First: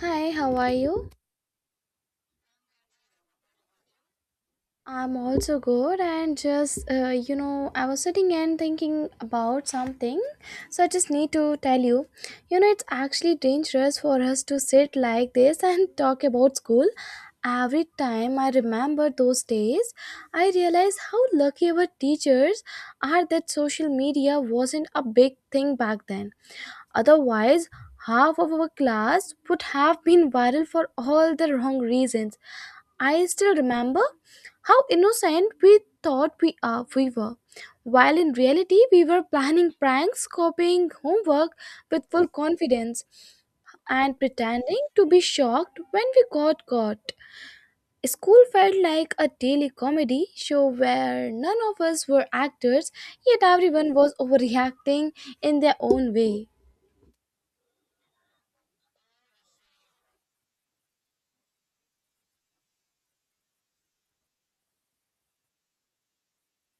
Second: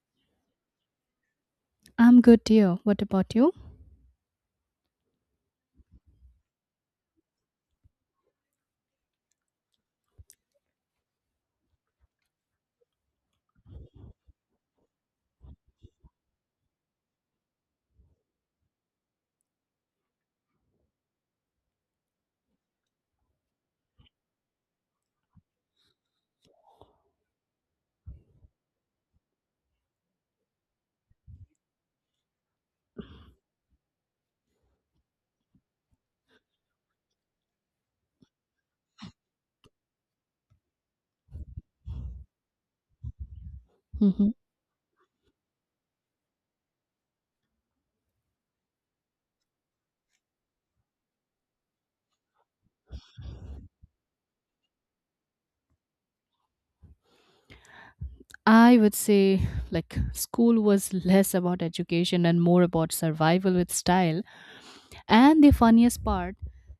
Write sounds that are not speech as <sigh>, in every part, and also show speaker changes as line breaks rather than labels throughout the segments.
Hi, how are you?
I'm good, dear. What about you?
I'm also good, and just I was sitting and thinking about something, so I just need to tell you. It's actually dangerous for us to sit like this <laughs> and talk about school. Every time I remember those days, I realize how lucky our teachers are that social media wasn't a big thing back then. Otherwise, half of our class would have been viral for all the wrong reasons. I still remember how innocent we thought we were, while in reality we were planning pranks, copying homework with full confidence, and
Hmm.
pretending to be shocked when we got caught. School felt like a daily comedy show where none of us were actors, yet everyone was overreacting in their own way.
I would say, like, school was less about education and more about survival with style. And the funniest part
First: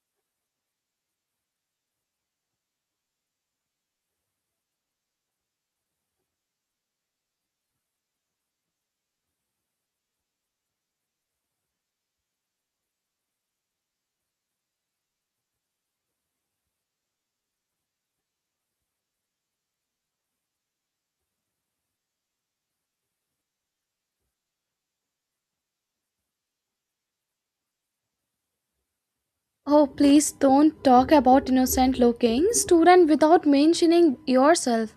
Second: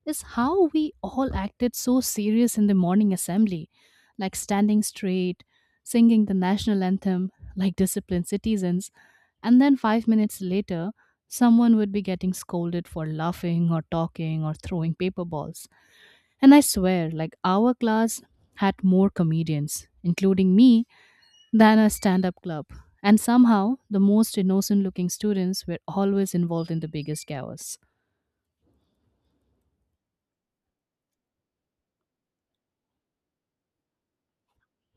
is how we all acted so serious in the morning assembly, like standing straight, singing the national anthem, like disciplined citizens. And then 5 minutes later, someone would be getting scolded for laughing or talking or throwing paper balls. And I swear, like our class had more comedians, including me, than a stand up club. And somehow, the most innocent looking students were always involved in the biggest chaos.
Oh, please don't talk about innocent looking student without mentioning yourself.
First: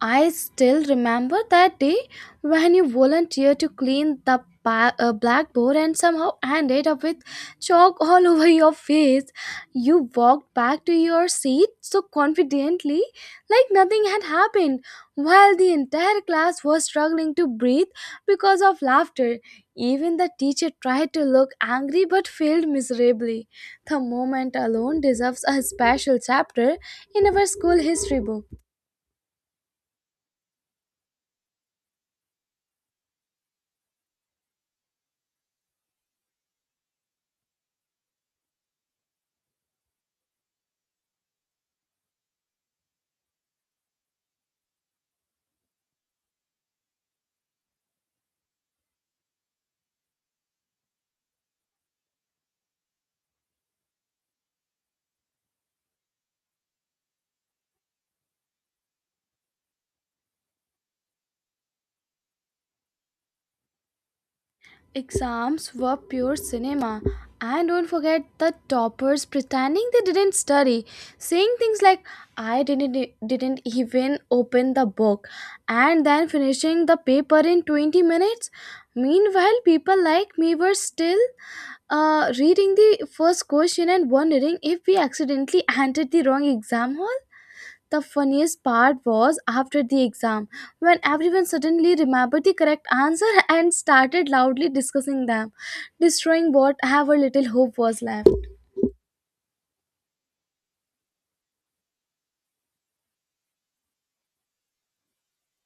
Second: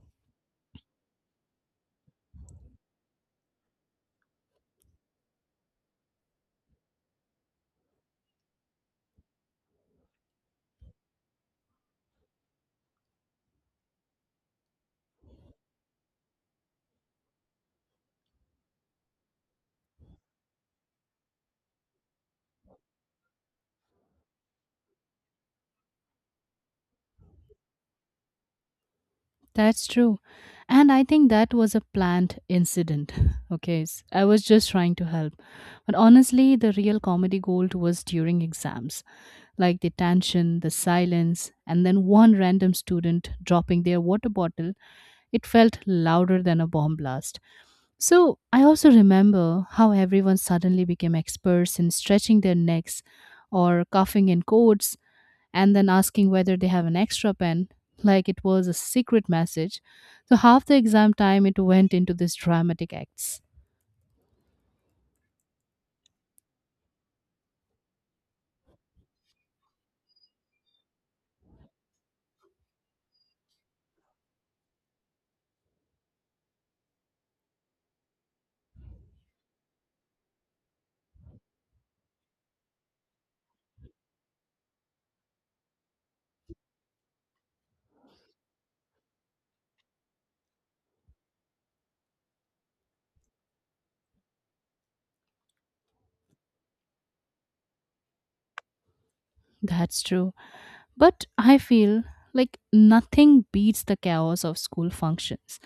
I still remember that day when you volunteered to clean the blackboard and somehow ended up with chalk all <laughs> over your face. You walked back to your seat so confidently, like nothing had happened, while the entire class was struggling to breathe because of laughter. Even the teacher tried to look angry but failed miserably. The moment alone deserves a special chapter in our school history book.
That's true. And I think that was a planned incident. <laughs> Okay, I was just trying to help. But honestly, the real comedy gold was during exams like the tension, the silence, and then one random student dropping their water bottle. It felt louder than a bomb blast. So I also remember how everyone suddenly became experts in stretching their necks or coughing in codes and then asking whether they have an extra pen, like it was a secret message. So half the exam time it went into these dramatic acts.
Exams were pure cinema. And don't forget the toppers pretending they didn't study, saying things like, "I didn't even open the book," and then finishing the paper in 20 minutes. Meanwhile, people like me were still reading the first question and wondering if we accidentally entered the wrong exam hall. The funniest part was after the exam, when everyone suddenly remembered the correct answer <laughs> and started loudly discussing them, destroying whatever little hope was left.
That's true. But I feel like nothing beats the chaos of school functions,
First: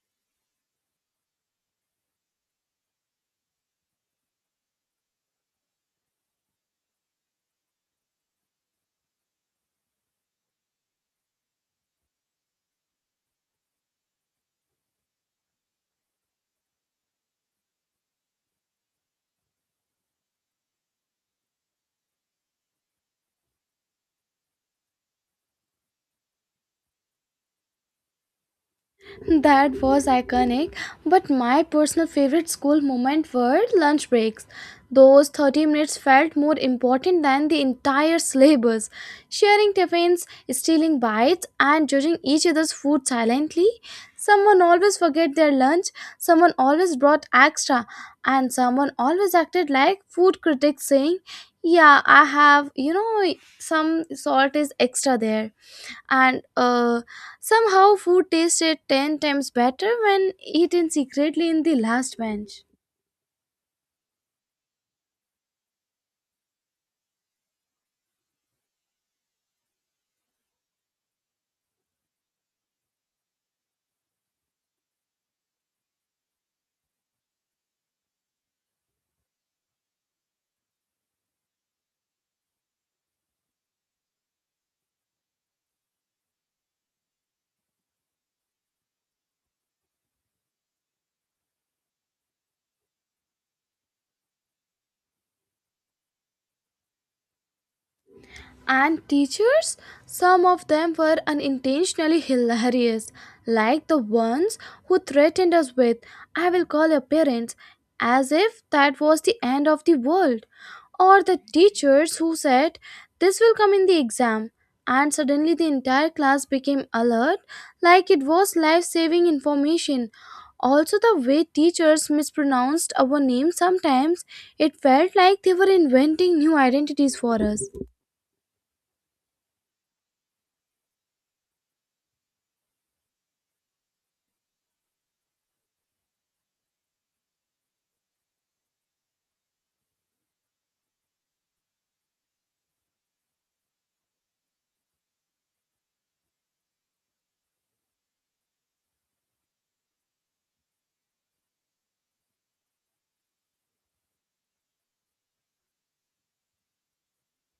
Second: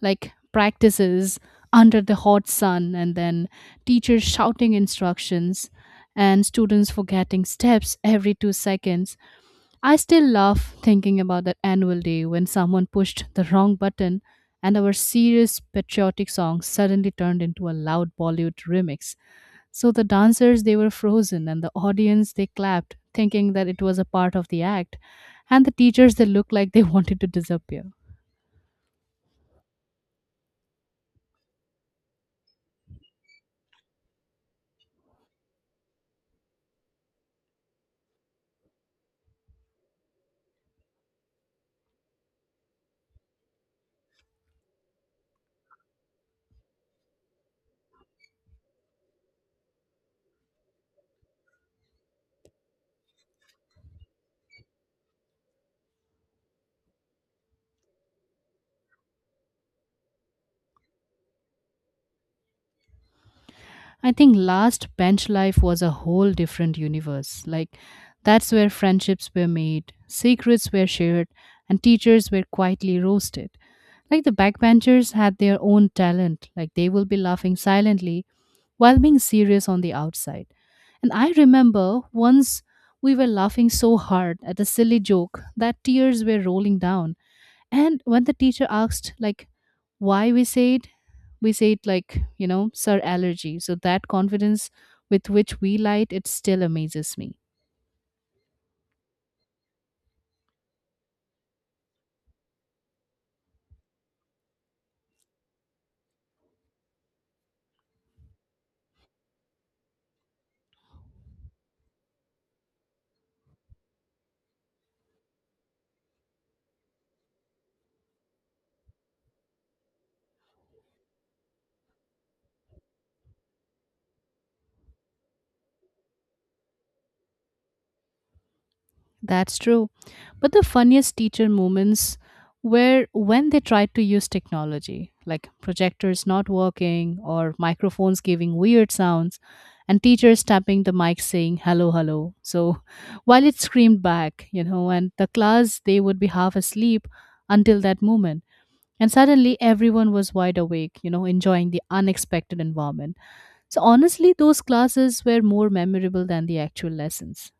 like practices under the hot sun, and then teachers shouting instructions, and students forgetting steps every 2 seconds. I still laugh thinking about that annual day when someone pushed the wrong button and our serious patriotic song suddenly turned into a loud Bollywood remix. So the dancers, they were frozen, and the audience, they clapped, thinking that it was a part of the act. And the teachers, they looked like they <laughs> wanted to disappear.
That was iconic, but my personal favorite school moment were lunch breaks. Those 30 minutes felt more important than the entire syllabus. Sharing tiffins, stealing bites, and judging each other's food silently. Someone always forget their lunch, someone always brought extra, and someone always acted like food critics saying, "Yeah, I have, some salt is extra there." And somehow food tasted 10 times better when eaten secretly in the last bench.
I think last bench life was a whole different universe. Like, that's where friendships were made, secrets were shared, and teachers were quietly roasted. Like, the backbenchers had their own talent, like, they will be laughing silently while being serious on the outside. And I remember once we were laughing so hard at a silly joke that tears were rolling down. And when the teacher asked, like, why we said, like, you know, sir, allergy. So that confidence with which we lied, it still amazes me.
And teachers, some of them were unintentionally hilarious, like the ones who threatened us with "I will call your parents," as if that was the end of the world. Or the teachers who said, "This will come in the exam." And suddenly the entire class became alert, like it was life saving information. Also, the way teachers mispronounced our names sometimes, it felt like they were inventing new identities for us.
That's true. But the funniest teacher moments were when they tried to use technology, like projectors not working or microphones giving weird sounds, and teachers tapping the mic saying hello, hello. So <laughs> while it screamed back, you know, and the class, they would be half asleep until that moment. And suddenly everyone was wide awake, you know, enjoying the unexpected environment. So honestly, those classes were more memorable than the actual lessons.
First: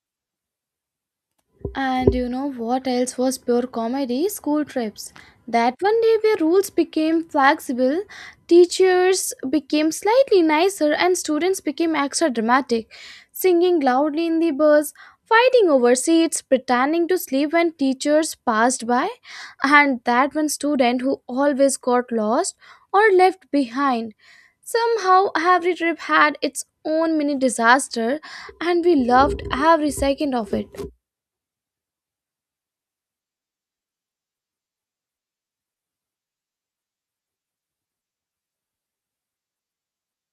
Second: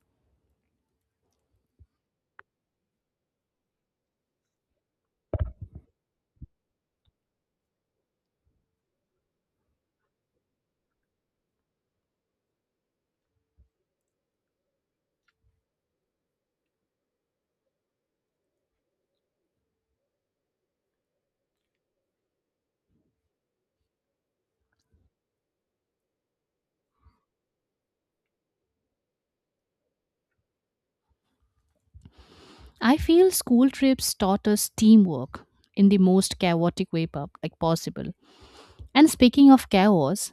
And you know what else was pure comedy? School trips. That one day where rules became flexible, teachers became slightly nicer, and students became extra dramatic, singing loudly in the bus, fighting over seats, pretending to sleep when teachers passed by, and that one student who always got lost or left behind. Somehow, every trip had its own mini disaster, and we loved every second of it.
I feel school trips taught us teamwork in the most chaotic way like possible. And speaking of chaos,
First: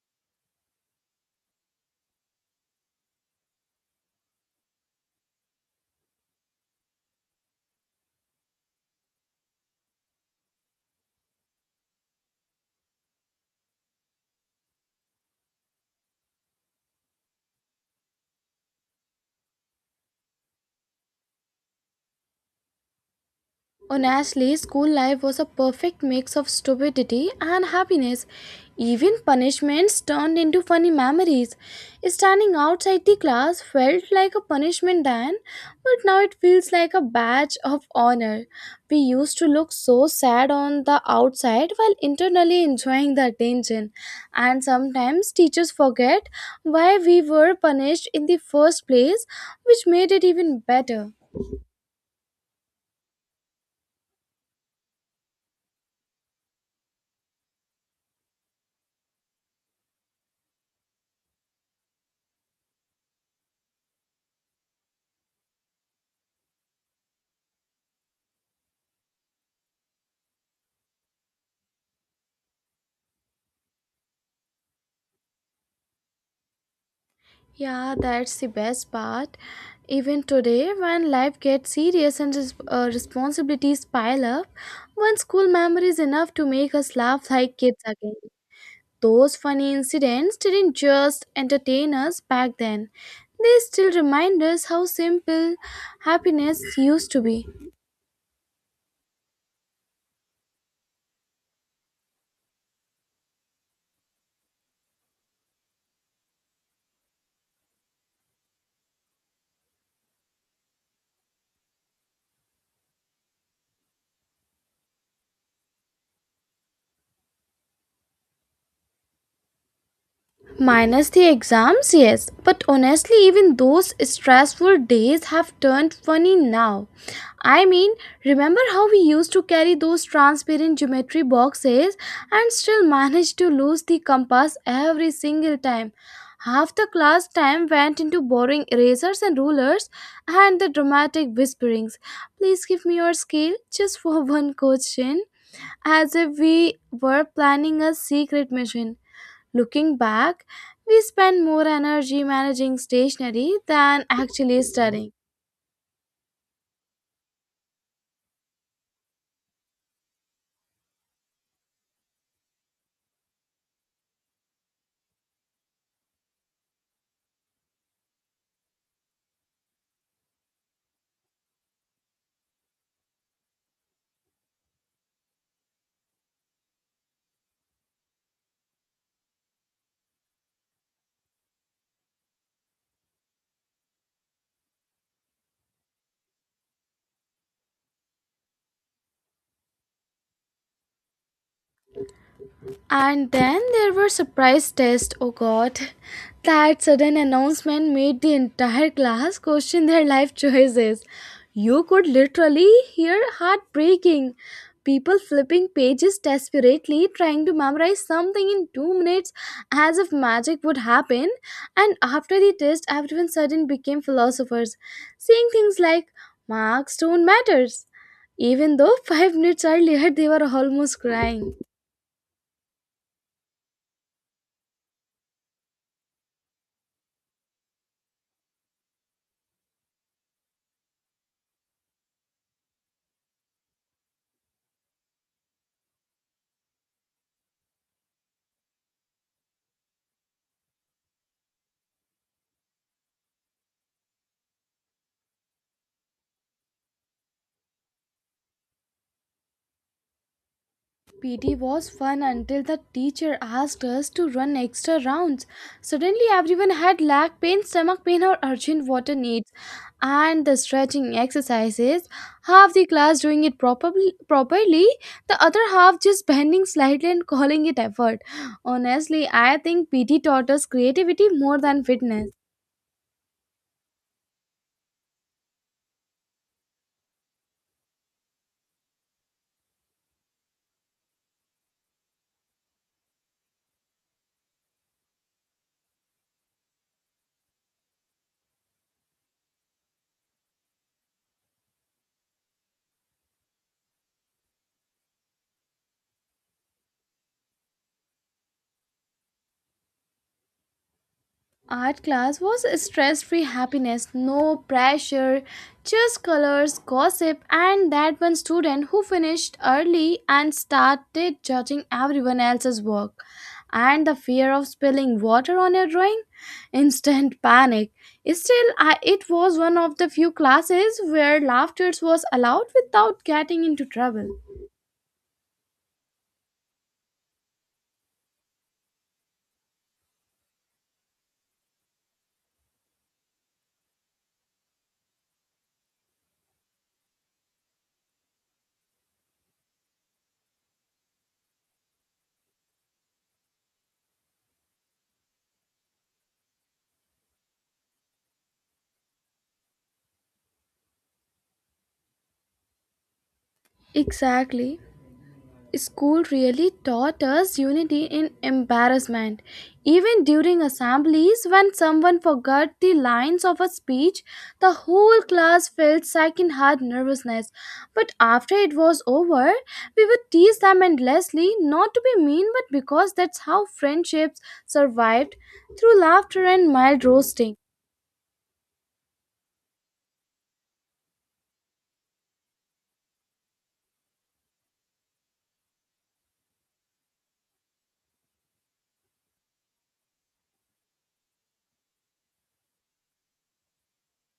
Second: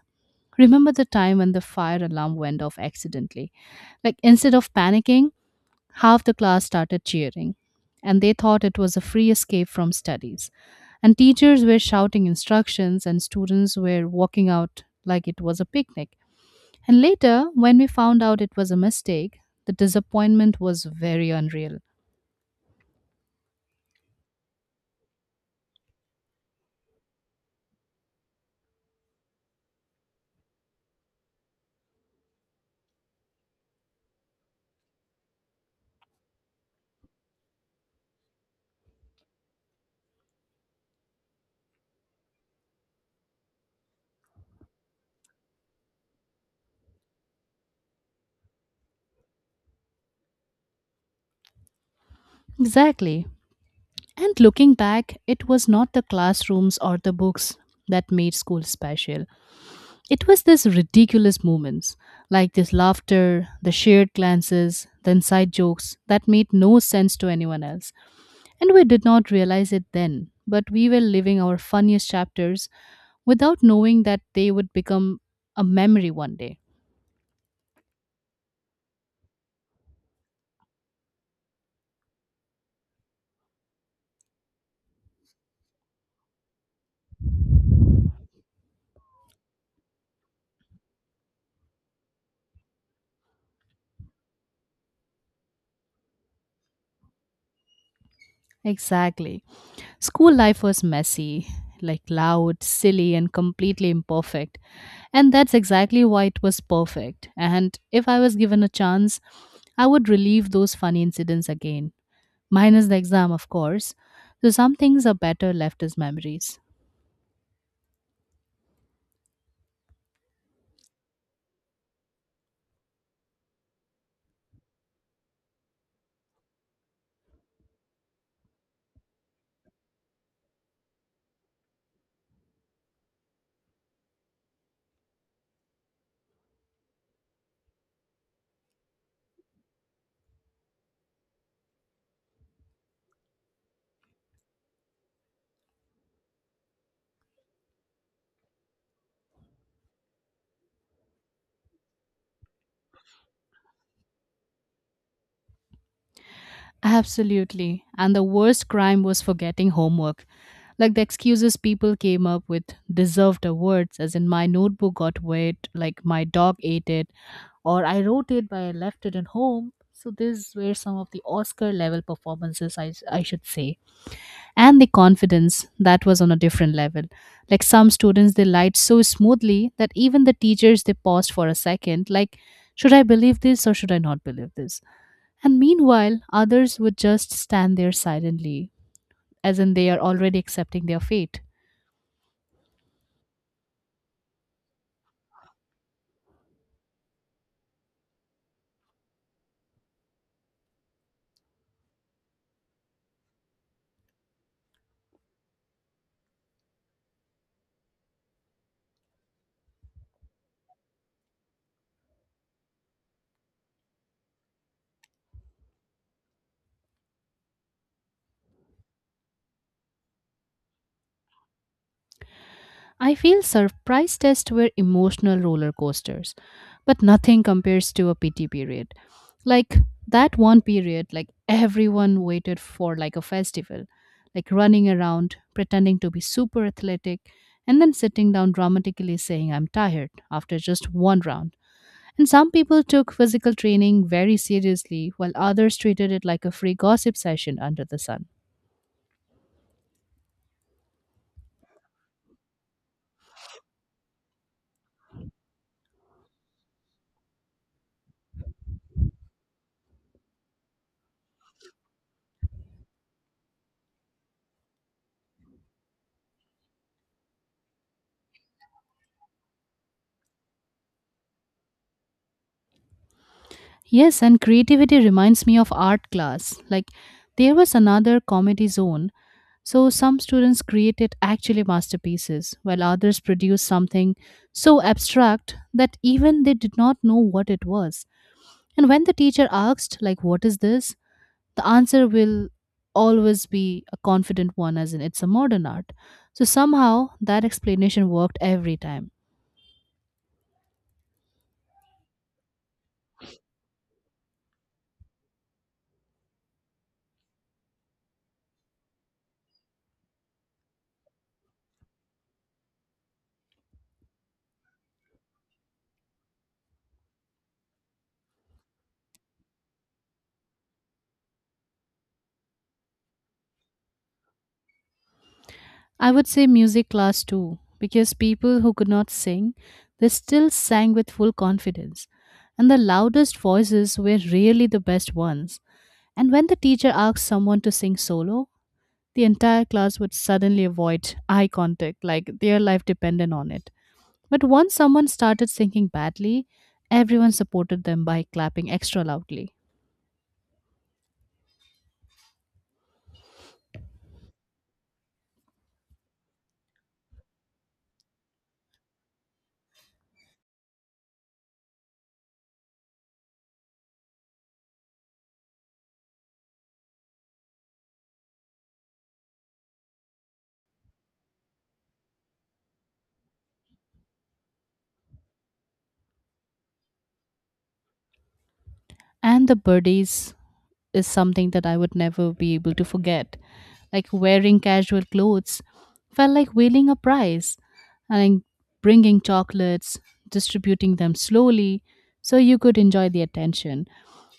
remember the time when the fire alarm went off accidentally? Like instead of panicking, half the class started cheering and they thought it was a free escape from studies. And teachers were shouting instructions and students were walking out like it was a picnic. And later, when we found out it was a mistake, the disappointment was very unreal.
Honestly, school life was a perfect mix of stupidity and happiness. Even punishments turned into funny memories. Standing outside the class felt like a punishment then, but now it feels like a badge of honor. We used to look so sad on the outside while internally enjoying the attention, and sometimes teachers forget why we were punished in the first place, which made it even better.
Exactly. And looking back, it was not the classrooms or the books that made school special. It was these ridiculous moments, like this laughter, the shared glances, the inside jokes that made no sense to anyone else. And we did not realize it then, but we were living our funniest chapters without knowing that they would become a memory one day.
Yeah, that's the best part. Even today, when life gets serious and responsibilities pile up, one school memory is enough to make us laugh like kids again. Those funny incidents didn't just entertain us back then, they still remind us how simple happiness used to be.
Exactly. School life was messy, like loud, silly, and completely imperfect. And that's exactly why it was perfect. And if I was given a chance, I would relive those funny incidents again, minus the exam, of course. So some things are better left as memories.
Minus the exams, yes, but honestly, even those stressful days have turned funny now. I mean, remember how we used to carry those transparent geometry boxes and still manage to lose the compass every single time? Half the class time went into borrowing erasers and rulers and the dramatic whisperings. Please give me your scale just for <laughs> one question, as if we were planning a secret mission. Looking back, we spend more energy managing stationery than actually studying.
Absolutely. And the worst crime was forgetting homework. Like the excuses people came up with deserved awards, as in my notebook got wet, like my dog ate it, or I wrote it but I left it at home. So these were some of the Oscar level performances, I should say. And the confidence that was on a different level. Like some students, they lied so smoothly that even the teachers, they paused for a second. Like, should I believe this or should I not believe this? And meanwhile, others would just stand there silently, as in they are already accepting their fate.
And then there were surprise tests. Oh god. That sudden announcement made the entire class question their life choices. You could literally hear heart breaking. People flipping pages desperately trying to memorize something in 2 minutes as if magic would happen. And after the test everyone suddenly became philosophers, saying things like marks don't matters. Even though <laughs> 5 minutes earlier they were almost crying.
I feel surprise tests were emotional roller coasters, but nothing compares to a PT period. Like that one period, like everyone waited for like a festival, like running around, pretending to be super athletic, and then sitting down dramatically saying, I'm tired after just one round. And some people took physical training very seriously, while others treated it like a free gossip session under the sun.
PT was fun until the teacher asked us to run extra rounds. Suddenly, everyone had leg pain, stomach pain, or urgent water needs. And the stretching exercises, half the class doing it properly, the other half just bending slightly and calling it effort. Honestly, I think PT taught us creativity more than fitness.
Yes, and creativity reminds me of art class. Like, there was another comedy zone, so some students created actually masterpieces, while others produced something so abstract that even they did not know what it was. And when the teacher asked, like, what is this? The answer will always be a confident one, as in it's a modern art. So somehow that explanation worked every time.
Art class was stress free happiness, no pressure, just colors, gossip, and that one student who finished early and started judging everyone else's work. And the fear of spilling water on your drawing? Instant panic. Still, it was one of the few classes where laughter was allowed without getting into trouble.
I would say music class too, because people who could not sing, they still sang with full confidence. And the loudest voices were really the best ones. And when the teacher asked someone to sing solo, the entire class would suddenly avoid eye contact, like their life depended on it. But once someone started singing badly, everyone supported them by clapping extra loudly.
Exactly. School really taught us unity in embarrassment. Even during assemblies, when someone forgot the lines of a speech, the whole class felt second heart nervousness. But after it was over, we would tease them endlessly, not to be mean, but because that's how friendships survived through laughter and mild roasting.
And the birdies is something that I would never be able to forget. Like wearing casual clothes felt like winning a prize and bringing chocolates, distributing them slowly so you could enjoy the attention.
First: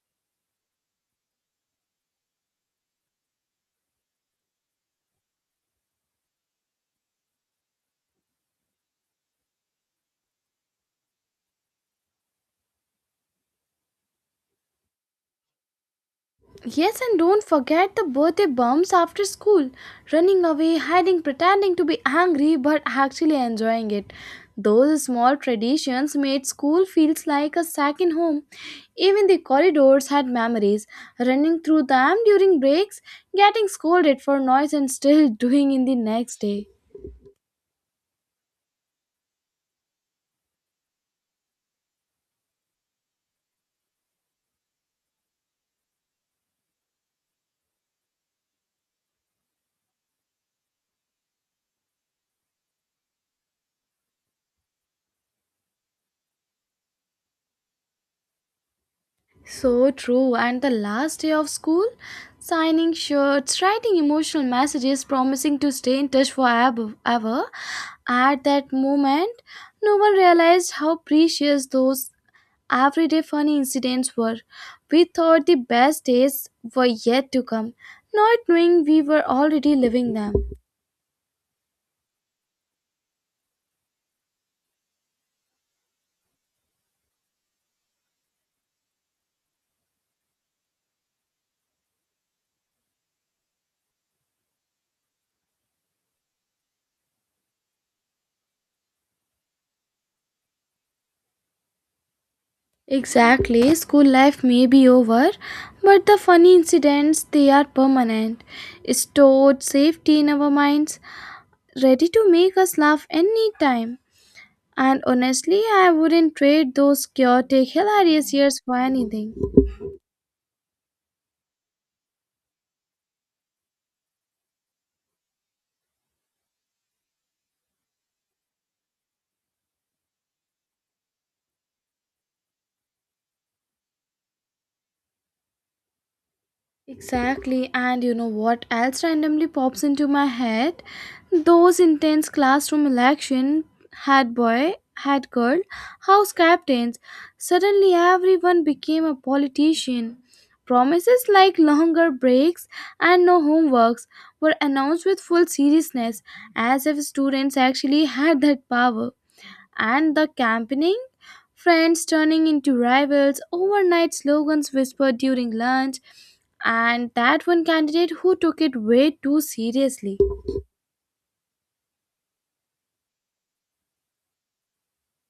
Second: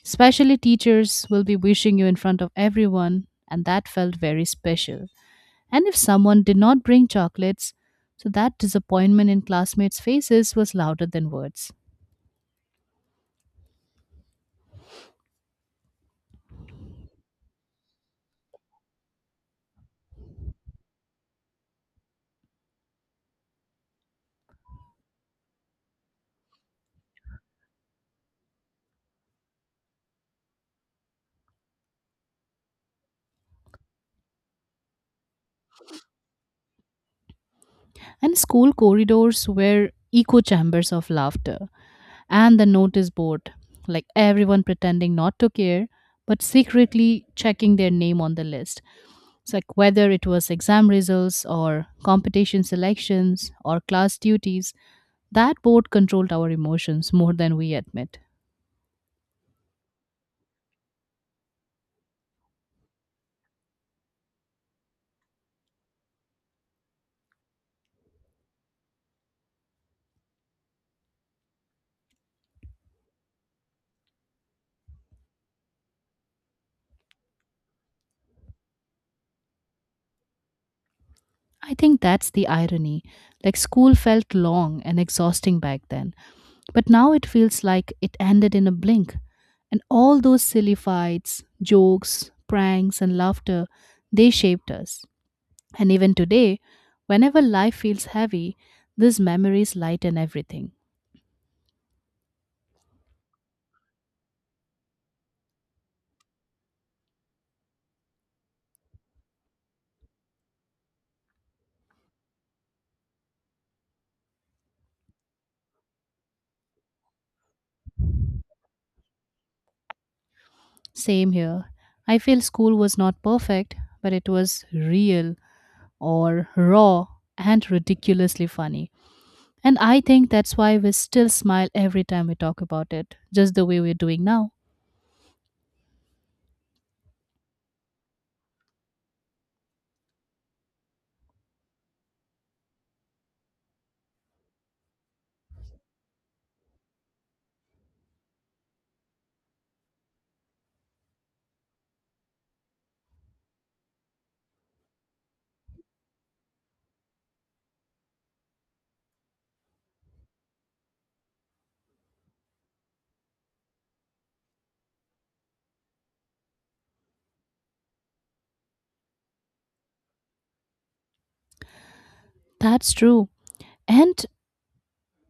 Especially teachers will be wishing you in front of everyone, and that felt very special. And if someone did not bring chocolates, so that disappointment in classmates' faces was louder than words.
Yes, and don't forget the birthday bumps after school. Running away, hiding, pretending to be angry, but actually enjoying it. Those small traditions made school feels like a second home. Even the corridors had memories. Running through them during breaks, getting scolded for noise, and still <laughs> doing in the next day.
And school corridors were echo chambers of laughter. And the notice board, like everyone pretending not to care, but secretly checking their name on the list. It's like whether it was exam results or competition selections or class duties, that board controlled our emotions more than we admit.
So true. And the last day of school, signing shirts, writing emotional messages, promising to stay in touch forever. Ever. At that moment, no one realized how precious those everyday funny incidents were. We thought the best days were yet to come, not knowing we were already living them.
I think that's the irony. Like school felt long and exhausting back then, but now it feels like it ended in a blink. And all those silly fights, jokes, pranks, and laughter, they shaped us. And even today, whenever life feels heavy, these memories lighten everything.
Exactly, school life may be over, but the funny incidents they are permanent, stored safety in our minds, ready to make us laugh any time. And honestly, I wouldn't trade those chaotic, hilarious years for anything.
Same here. I feel school was not perfect, but it was real or raw and ridiculously funny. And I think that's why we still smile every time we talk about it, just the way we're doing now.
Exactly, and you know what else randomly pops into my head? Those intense classroom election, had boy, had girl, house captains. Suddenly, everyone became a politician. Promises like longer breaks and no homeworks were announced with full seriousness, as if students actually had that power. And the campaigning? Friends turning into rivals, overnight slogans whispered during lunch, and that one candidate who took it way too seriously.
That's true. And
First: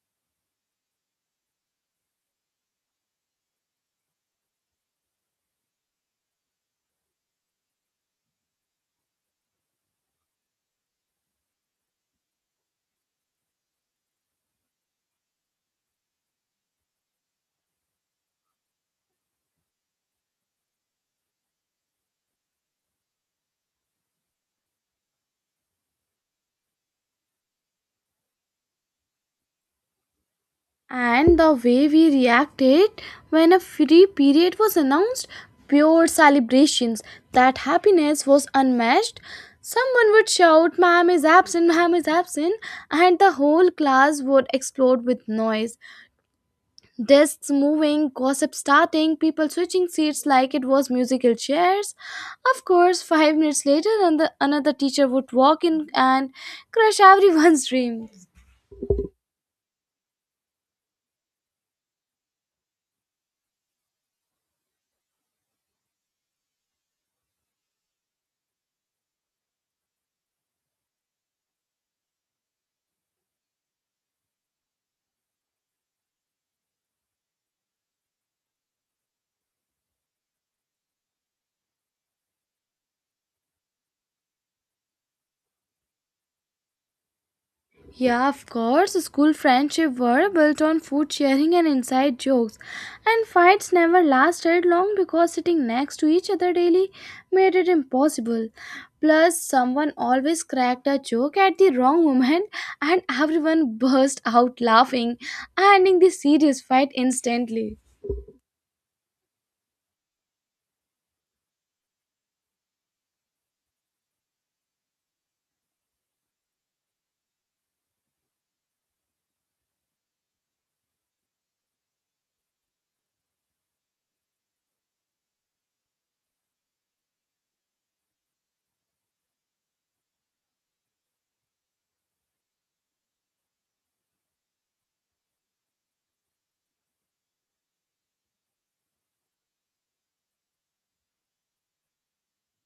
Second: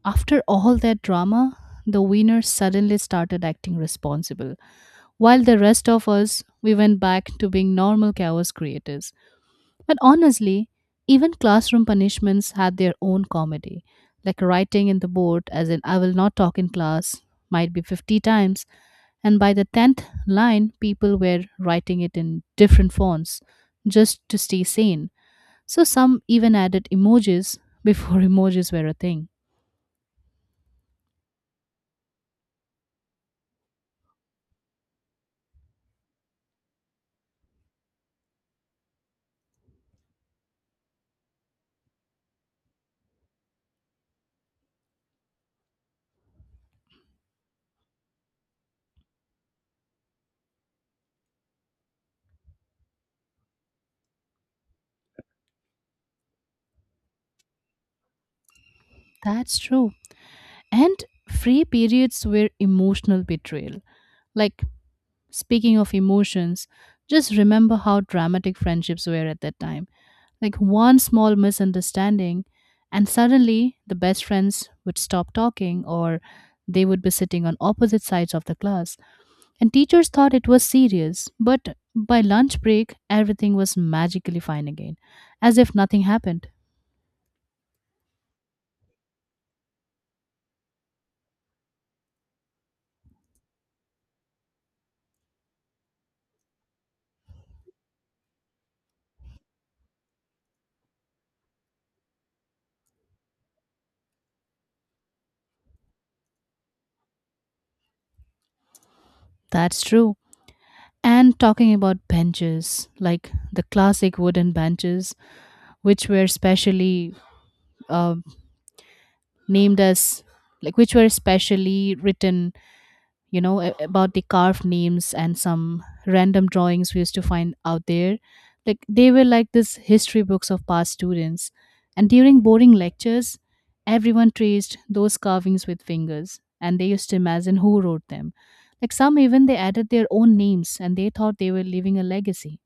after all that drama, the winner suddenly started acting responsible, while the rest of us, we went back to being normal chaos creators. And honestly, even classroom punishments had their own comedy, like writing in the board, as in, I will not talk in class, might be 50 times, and by the 10th line, people were writing it in different fonts just to stay sane. So some even added emojis before <laughs> emojis were a thing.
And the way we reacted when a free period was announced, pure celebrations, that happiness was unmatched. Someone would shout, "Ma'am is absent, ma'am is absent," and the whole class would explode with noise. Desks moving, gossip starting, people switching seats like it was musical chairs. Of course, 5 minutes later, another teacher would walk in and crush <laughs> everyone's dreams.
That's true. And free periods were emotional betrayal. Like speaking of emotions, just remember how dramatic friendships were at that time. Like one small misunderstanding, and suddenly the best friends would stop talking, or they would be sitting on opposite sides of the class. And teachers thought it was serious, but by lunch break, everything was magically fine again, as if nothing happened.
Yeah, of course. School friendship were built on food sharing and inside jokes, and fights never lasted long because sitting next to each other daily made it impossible. Plus, someone always cracked a joke at the wrong moment, and everyone burst out laughing, ending the serious fight instantly.
That's true. And talking about benches, like the classic wooden benches, which were specially uh, named as like which were specially written, you know, about the carved names and some random drawings we used to find out there, like they were like this history books of past students. And during boring lectures, everyone traced those carvings with fingers and they used to imagine who wrote them, like some even they added their own names and they thought they were leaving a legacy.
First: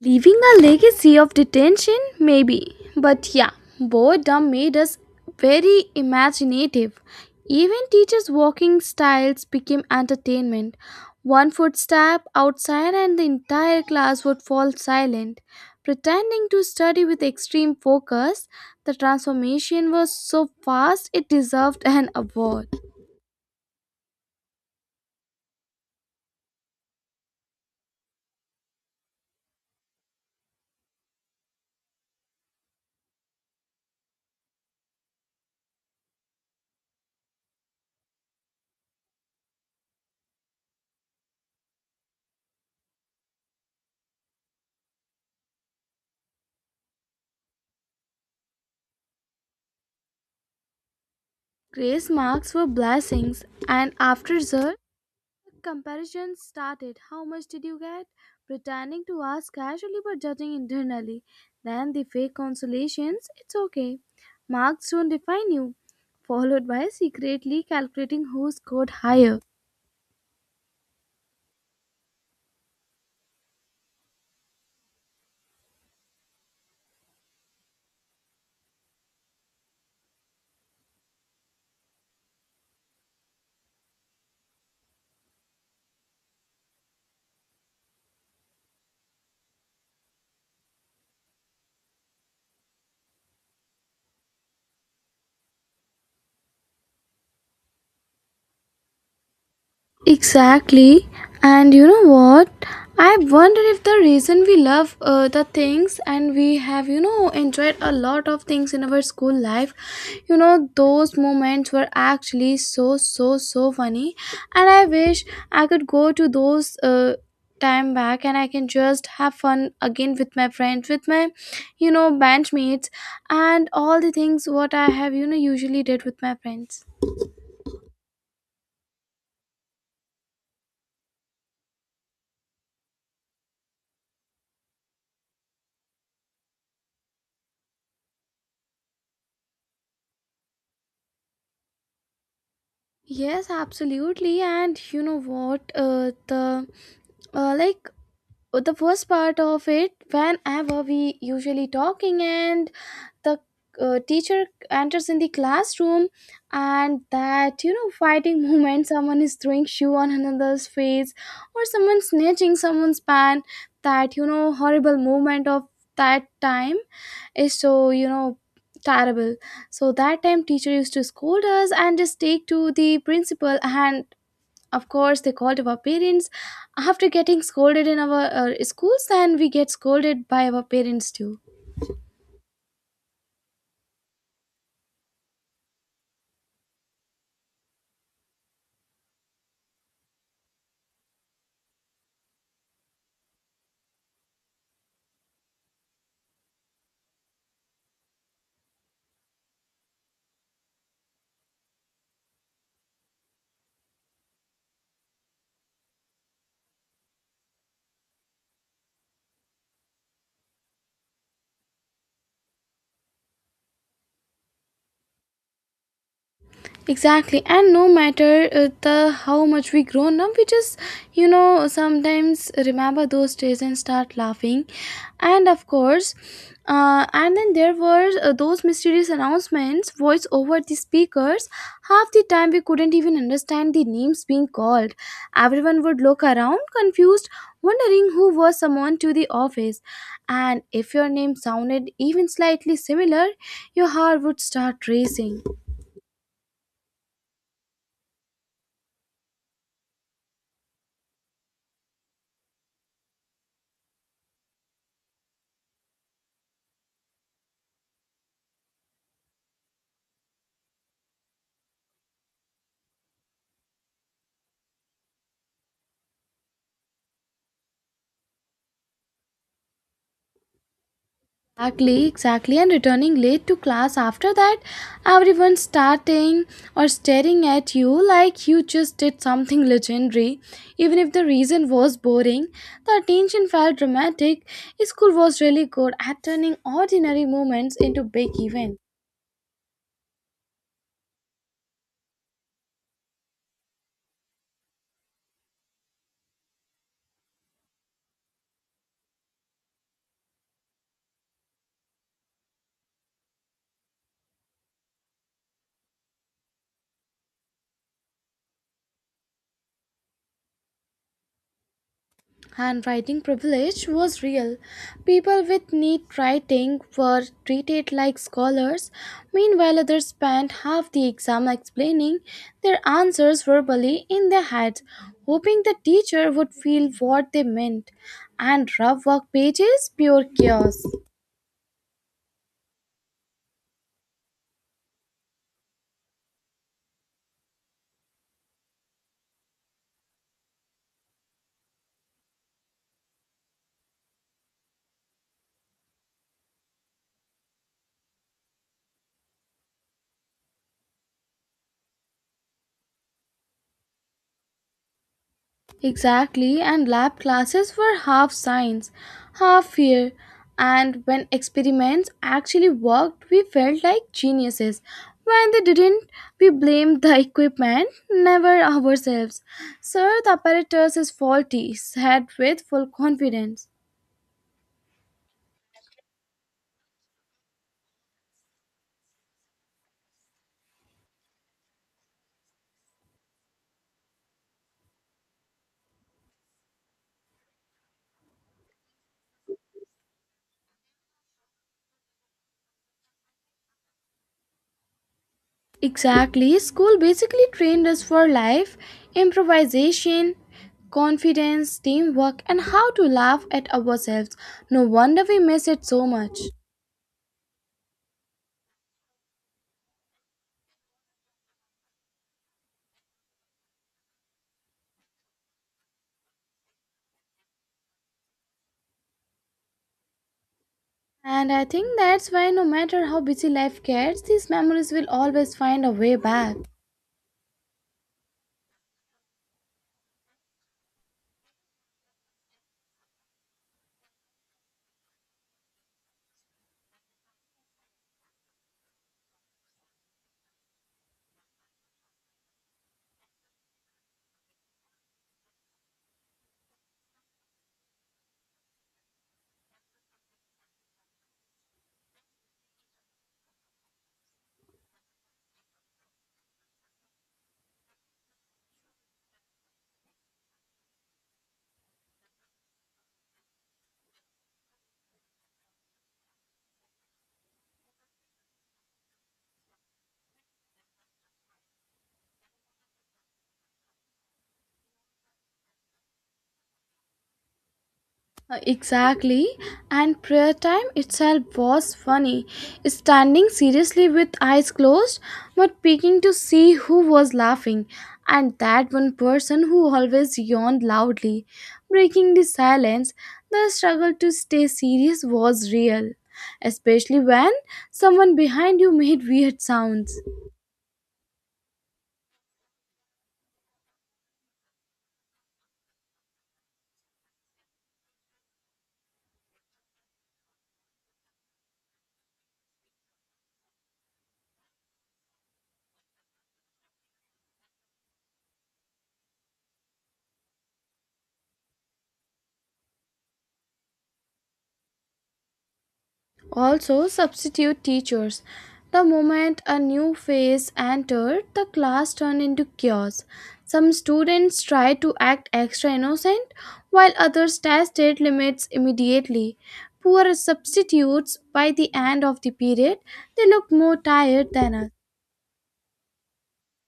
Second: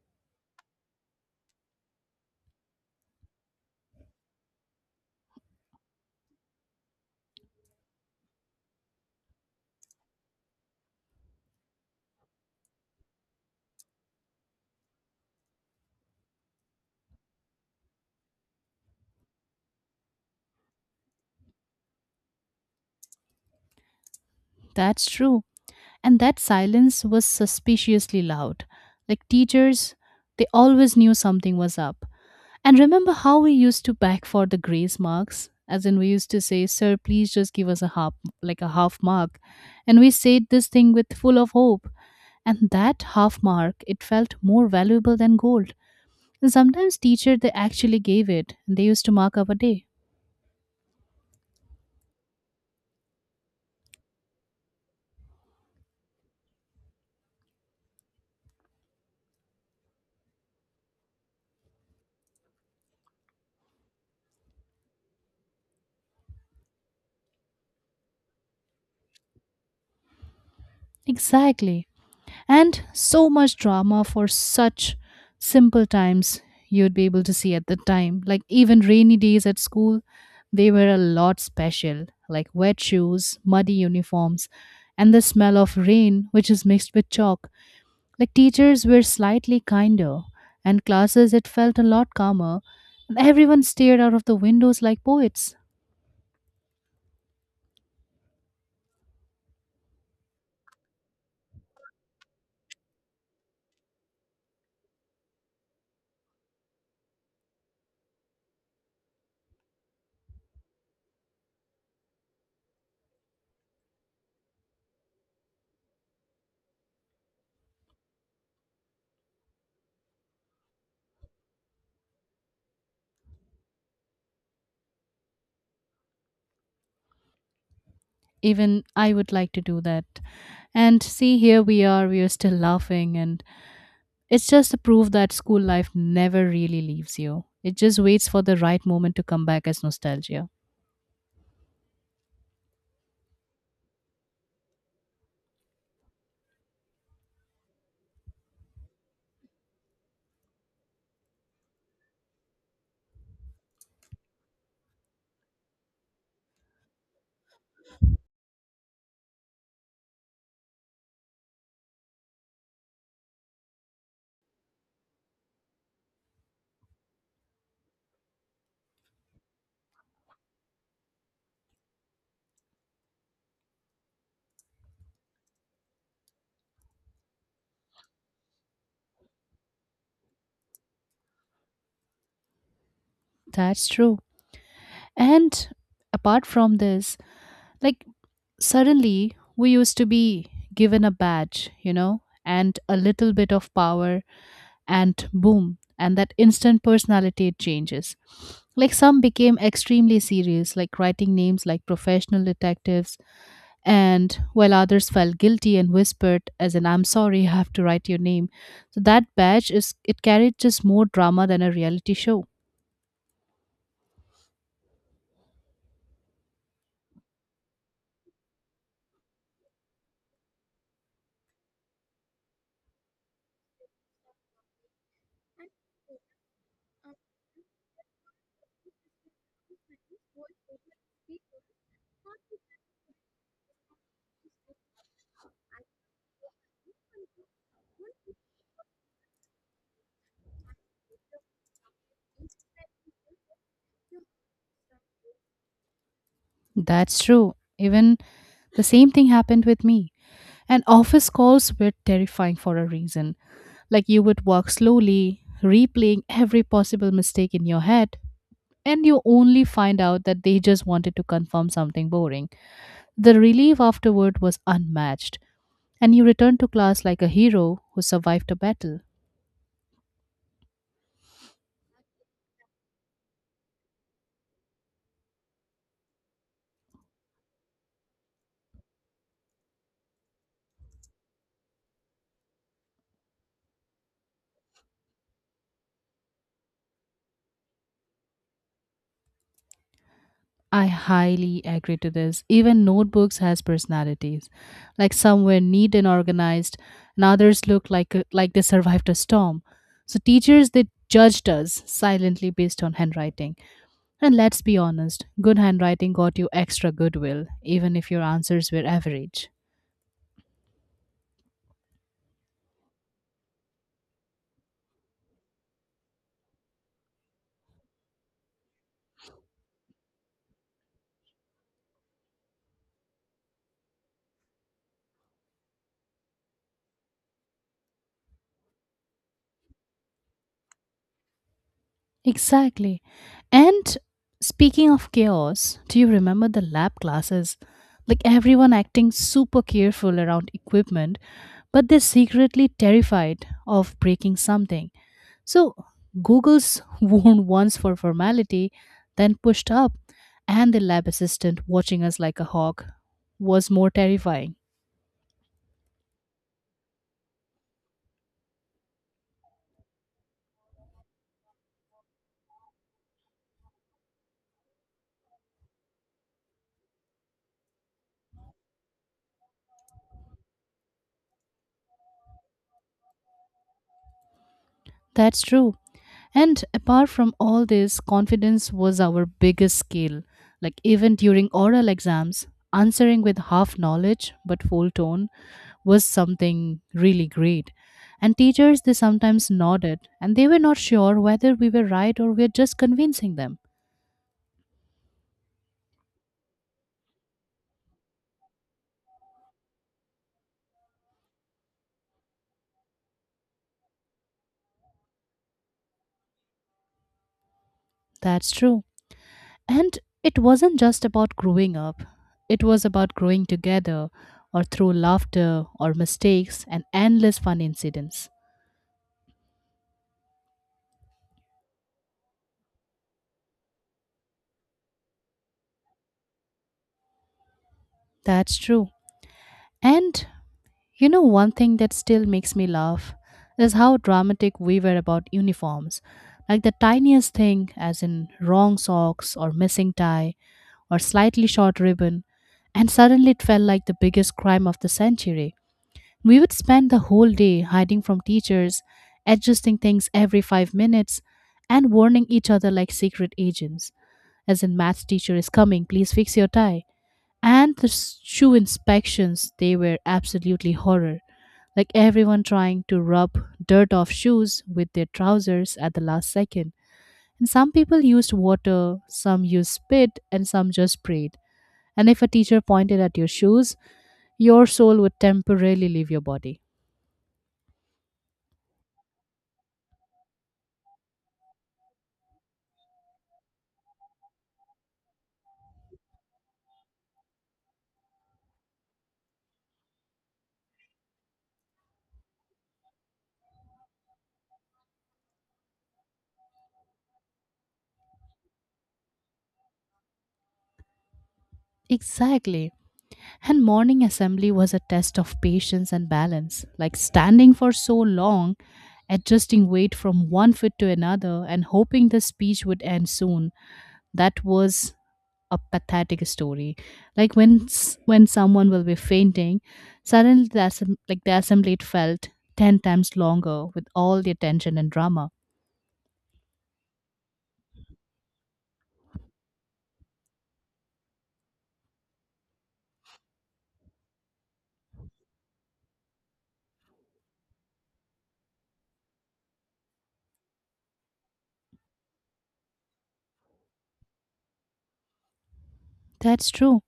Leaving a legacy of detention, maybe. But yeah, boredom made us very imaginative. Even teachers' walking styles became entertainment. One footstep outside, and the entire class would fall silent. Pretending to study with extreme focus, the transformation was so fast it deserved an award.
That's true. And that silence was suspiciously loud. Like teachers, they always knew something was up. And remember how we used to beg for the grace marks? As in, we used to say, sir, please just give us a half, like a half mark. And we said this thing with full of hope. And that half mark, it felt more valuable than gold. And sometimes teacher, they actually gave it. And they used to mark up a day.
Grace marks were blessings, and after that, comparisons started. How much did you get? Pretending to ask casually but judging internally. Then the fake consolations, "It's okay. Marks don't define you." Followed by secretly calculating who scored higher.
Exactly. And so much drama for such simple times you'd be able to see at the time. Like even rainy days at school, they were a lot special, like wet shoes, muddy uniforms, and the smell of rain, which is mixed with chalk. Like teachers were slightly kinder, and classes it felt a lot calmer, and everyone stared out of the windows like poets.
Exactly. And you know what? I wonder if the reason we love the things and we have, enjoyed a lot of things in our school life, those moments were actually so, so, so funny. And I wish I could go to those. Time back, and I can just have fun again with my friends, with my bandmates, and all the things what I have usually did with my friends.
Even I would like to do that. And see, here we are still laughing, and it's just a proof that school life never really leaves you. It just waits for the right moment to come back as nostalgia.
Yes, absolutely. And you know what? Uh, like the first part of it, whenever we usually talking, and the teacher enters in the classroom, and that fighting <laughs> moment, someone is throwing shoe on another's face or someone snatching someone's pan, that horrible moment of that time is so terrible. So that time teacher used to scold us and just take to the principal, and of course they called our parents after getting scolded in our schools, and we get scolded by our parents too.
That's true. And apart from this, like, suddenly we used to be given a badge, you know, and a little bit of power, and boom, and that instant personality it changes. Like some became extremely serious, like writing names like professional detectives, and while others felt guilty and whispered as in, I'm sorry, I have to write your name. So that badge, is it carried just more drama than a reality show?
Exactly, and no matter the how much we grow, now we just sometimes remember those days and start laughing. And of course, and then there were those mysterious announcements voice over the speakers. Half the time we couldn't even understand the names being called. Everyone would look around confused, wondering who was summoned to the office, and if your name sounded even slightly similar, your heart would start racing.
That's true. Even the same thing happened with me, and office calls were terrifying for a reason. Like you would walk slowly replaying every possible mistake in your head, and you only find out that they just wanted to confirm something boring. The relief afterward was unmatched, and you return to class like a hero who survived a battle.
Exactly, exactly, and returning late to class after that, everyone starting or staring at you like you just did something legendary. Even if the reason was boring, the attention felt dramatic. School was really good at turning ordinary moments into big events.
I highly agree to this. Even notebooks has personalities. Like some were neat and organized, and others look like they survived a storm. So teachers, they judged us silently based on handwriting. And let's be honest, good handwriting got you extra goodwill, even if your answers were average.
Handwriting privilege was real. People with neat writing were treated like scholars. Meanwhile, others spent half the exam explaining their answers verbally in their heads, hoping the teacher would feel what they meant. And rough work pages, pure chaos.
Exactly. And speaking of chaos, do you remember the lab classes? Like everyone acting super careful around equipment, but they're secretly terrified of breaking something. So Google's <laughs> warned once for formality, then pushed up, and the lab assistant watching us like a hawk was more terrifying.
Exactly, and lab classes were half science, half fear. And when experiments actually worked, we felt like geniuses. When they didn't, we blamed the equipment, never ourselves. "Sir, the apparatus is faulty," said with full confidence.
That's true. And apart from all this, confidence was our biggest skill. Like even during oral exams, answering with half knowledge but full tone was something really great. And teachers, they sometimes nodded and they were not sure whether we were right or we are just convincing them.
Exactly, school basically trained us for life, improvisation, confidence, teamwork, and how to laugh at ourselves. No wonder we miss it so much.
That's true. And it wasn't just about growing up, it was about growing together, or through laughter or mistakes and endless fun incidents.
And I think that's why, no matter how busy life gets, these memories will always find a way back.
That's true. And you know, one thing that still makes me laugh is how dramatic we were about uniforms. Like the tiniest thing, as in wrong socks or missing tie or slightly short ribbon, and suddenly it felt like the biggest crime of the century. We would spend the whole day hiding from teachers, adjusting things every 5 minutes, and warning each other like secret agents, as in, math teacher is coming, please fix your tie. And the shoe inspections, they were absolutely horror. Like everyone trying to rub dirt off shoes with their trousers at the last second, and some people used water, some used spit, and some just prayed. And if a teacher pointed at your shoes, your soul would temporarily leave your body.
Exactly. And prayer time itself was funny. Standing seriously with eyes closed, but peeking to see who was laughing. And that one person who always yawned loudly, breaking the silence. The struggle to stay serious was real, especially when someone behind you made weird sounds.
Exactly. And morning assembly was a test of patience and balance. Like standing for so long, adjusting weight from one foot to another and hoping the speech would end soon. That was a pathetic story. Like when when someone will be fainting, suddenly like the assembly it felt 10 times longer with all the attention and drama.
Also, substitute teachers. The moment a new phase entered, the class turned into chaos. Some students tried to act extra innocent, while others tested limits immediately. Poor substitutes, by the end of the period, they looked more tired than us.
That's true.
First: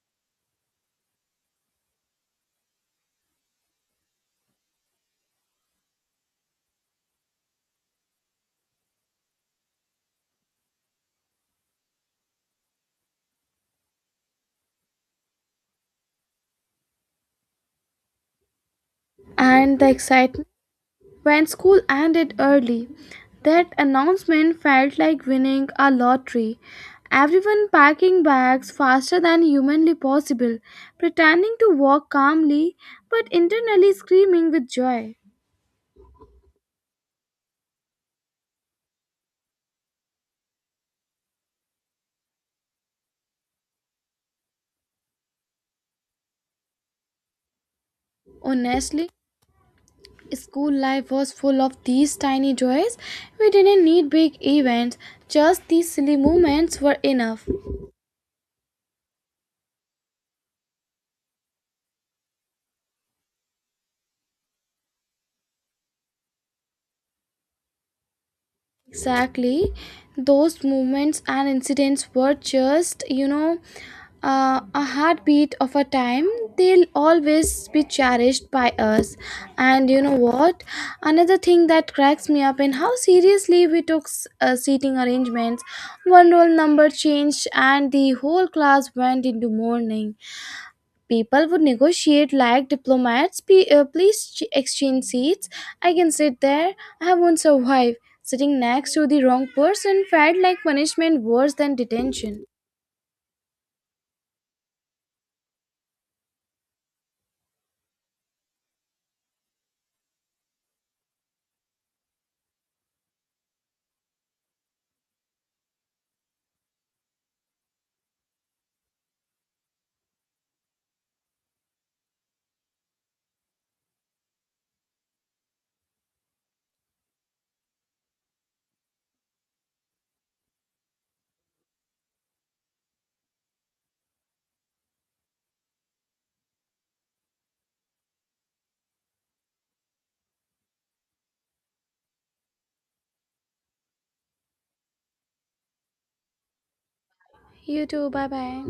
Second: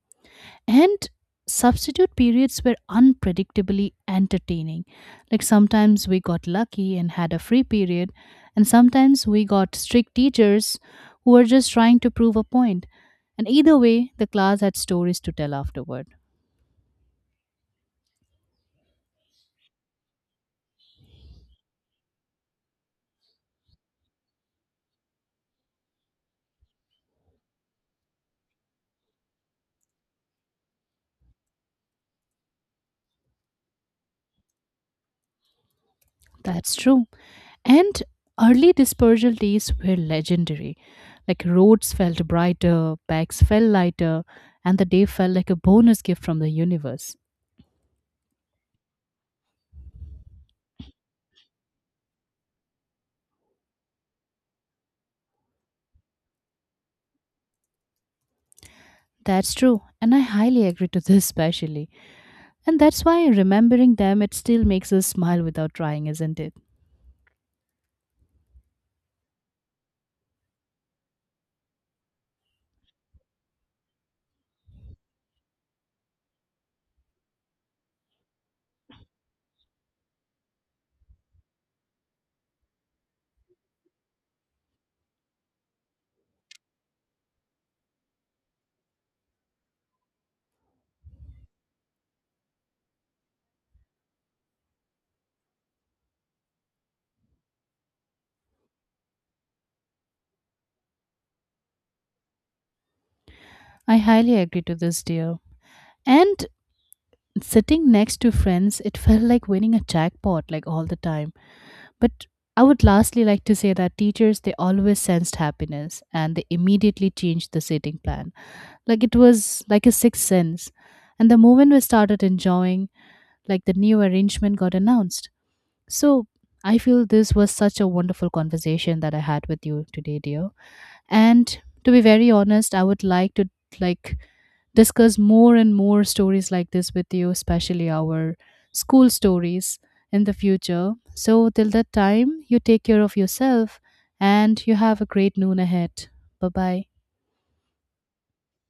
And substitute periods were unpredictably entertaining. Like sometimes we got lucky and had a free period, and sometimes we got strict teachers who were just trying to prove a point. And either way, the class had stories to tell afterward.
And the excitement, when school ended early, that announcement felt like winning a lottery. Everyone packing bags faster than humanly possible, pretending to walk calmly but internally screaming with joy.
That's true. And early dispersal days were legendary. Like roads felt brighter, bags felt lighter, and the day felt like a bonus gift from the universe.
Honestly, school life was full of these tiny joys. We didn't need big events, just these silly moments were enough.
That's true, and I highly agree to this, especially. And that's why remembering them, it still makes us smile without trying, isn't it?
Exactly. Those moments and incidents were just, a heartbeat of a time. They'll always be cherished by us. And you know what? Another thing that cracks me up in how seriously we took seating arrangements. One roll number changed, and the whole class went into mourning. People would negotiate like diplomats. Please exchange seats. I can sit there. I won't survive. Sitting next to the wrong person felt like punishment worse than detention.
I highly agree to this, dear. And sitting next to friends, it felt like winning a jackpot, like all the time. But I would lastly like to say that teachers, they always sensed happiness and they immediately changed the sitting plan, like it was like a sixth sense, and the moment we started enjoying, like, the new arrangement got announced. So I feel this was such a wonderful conversation that I had with you today, dear. And to be very honest, I would like to, like, discuss more and more stories like this with you, especially our school stories, in the future. So till that time, you take care of yourself, and you have a great noon ahead. Bye bye.
You too. Bye bye.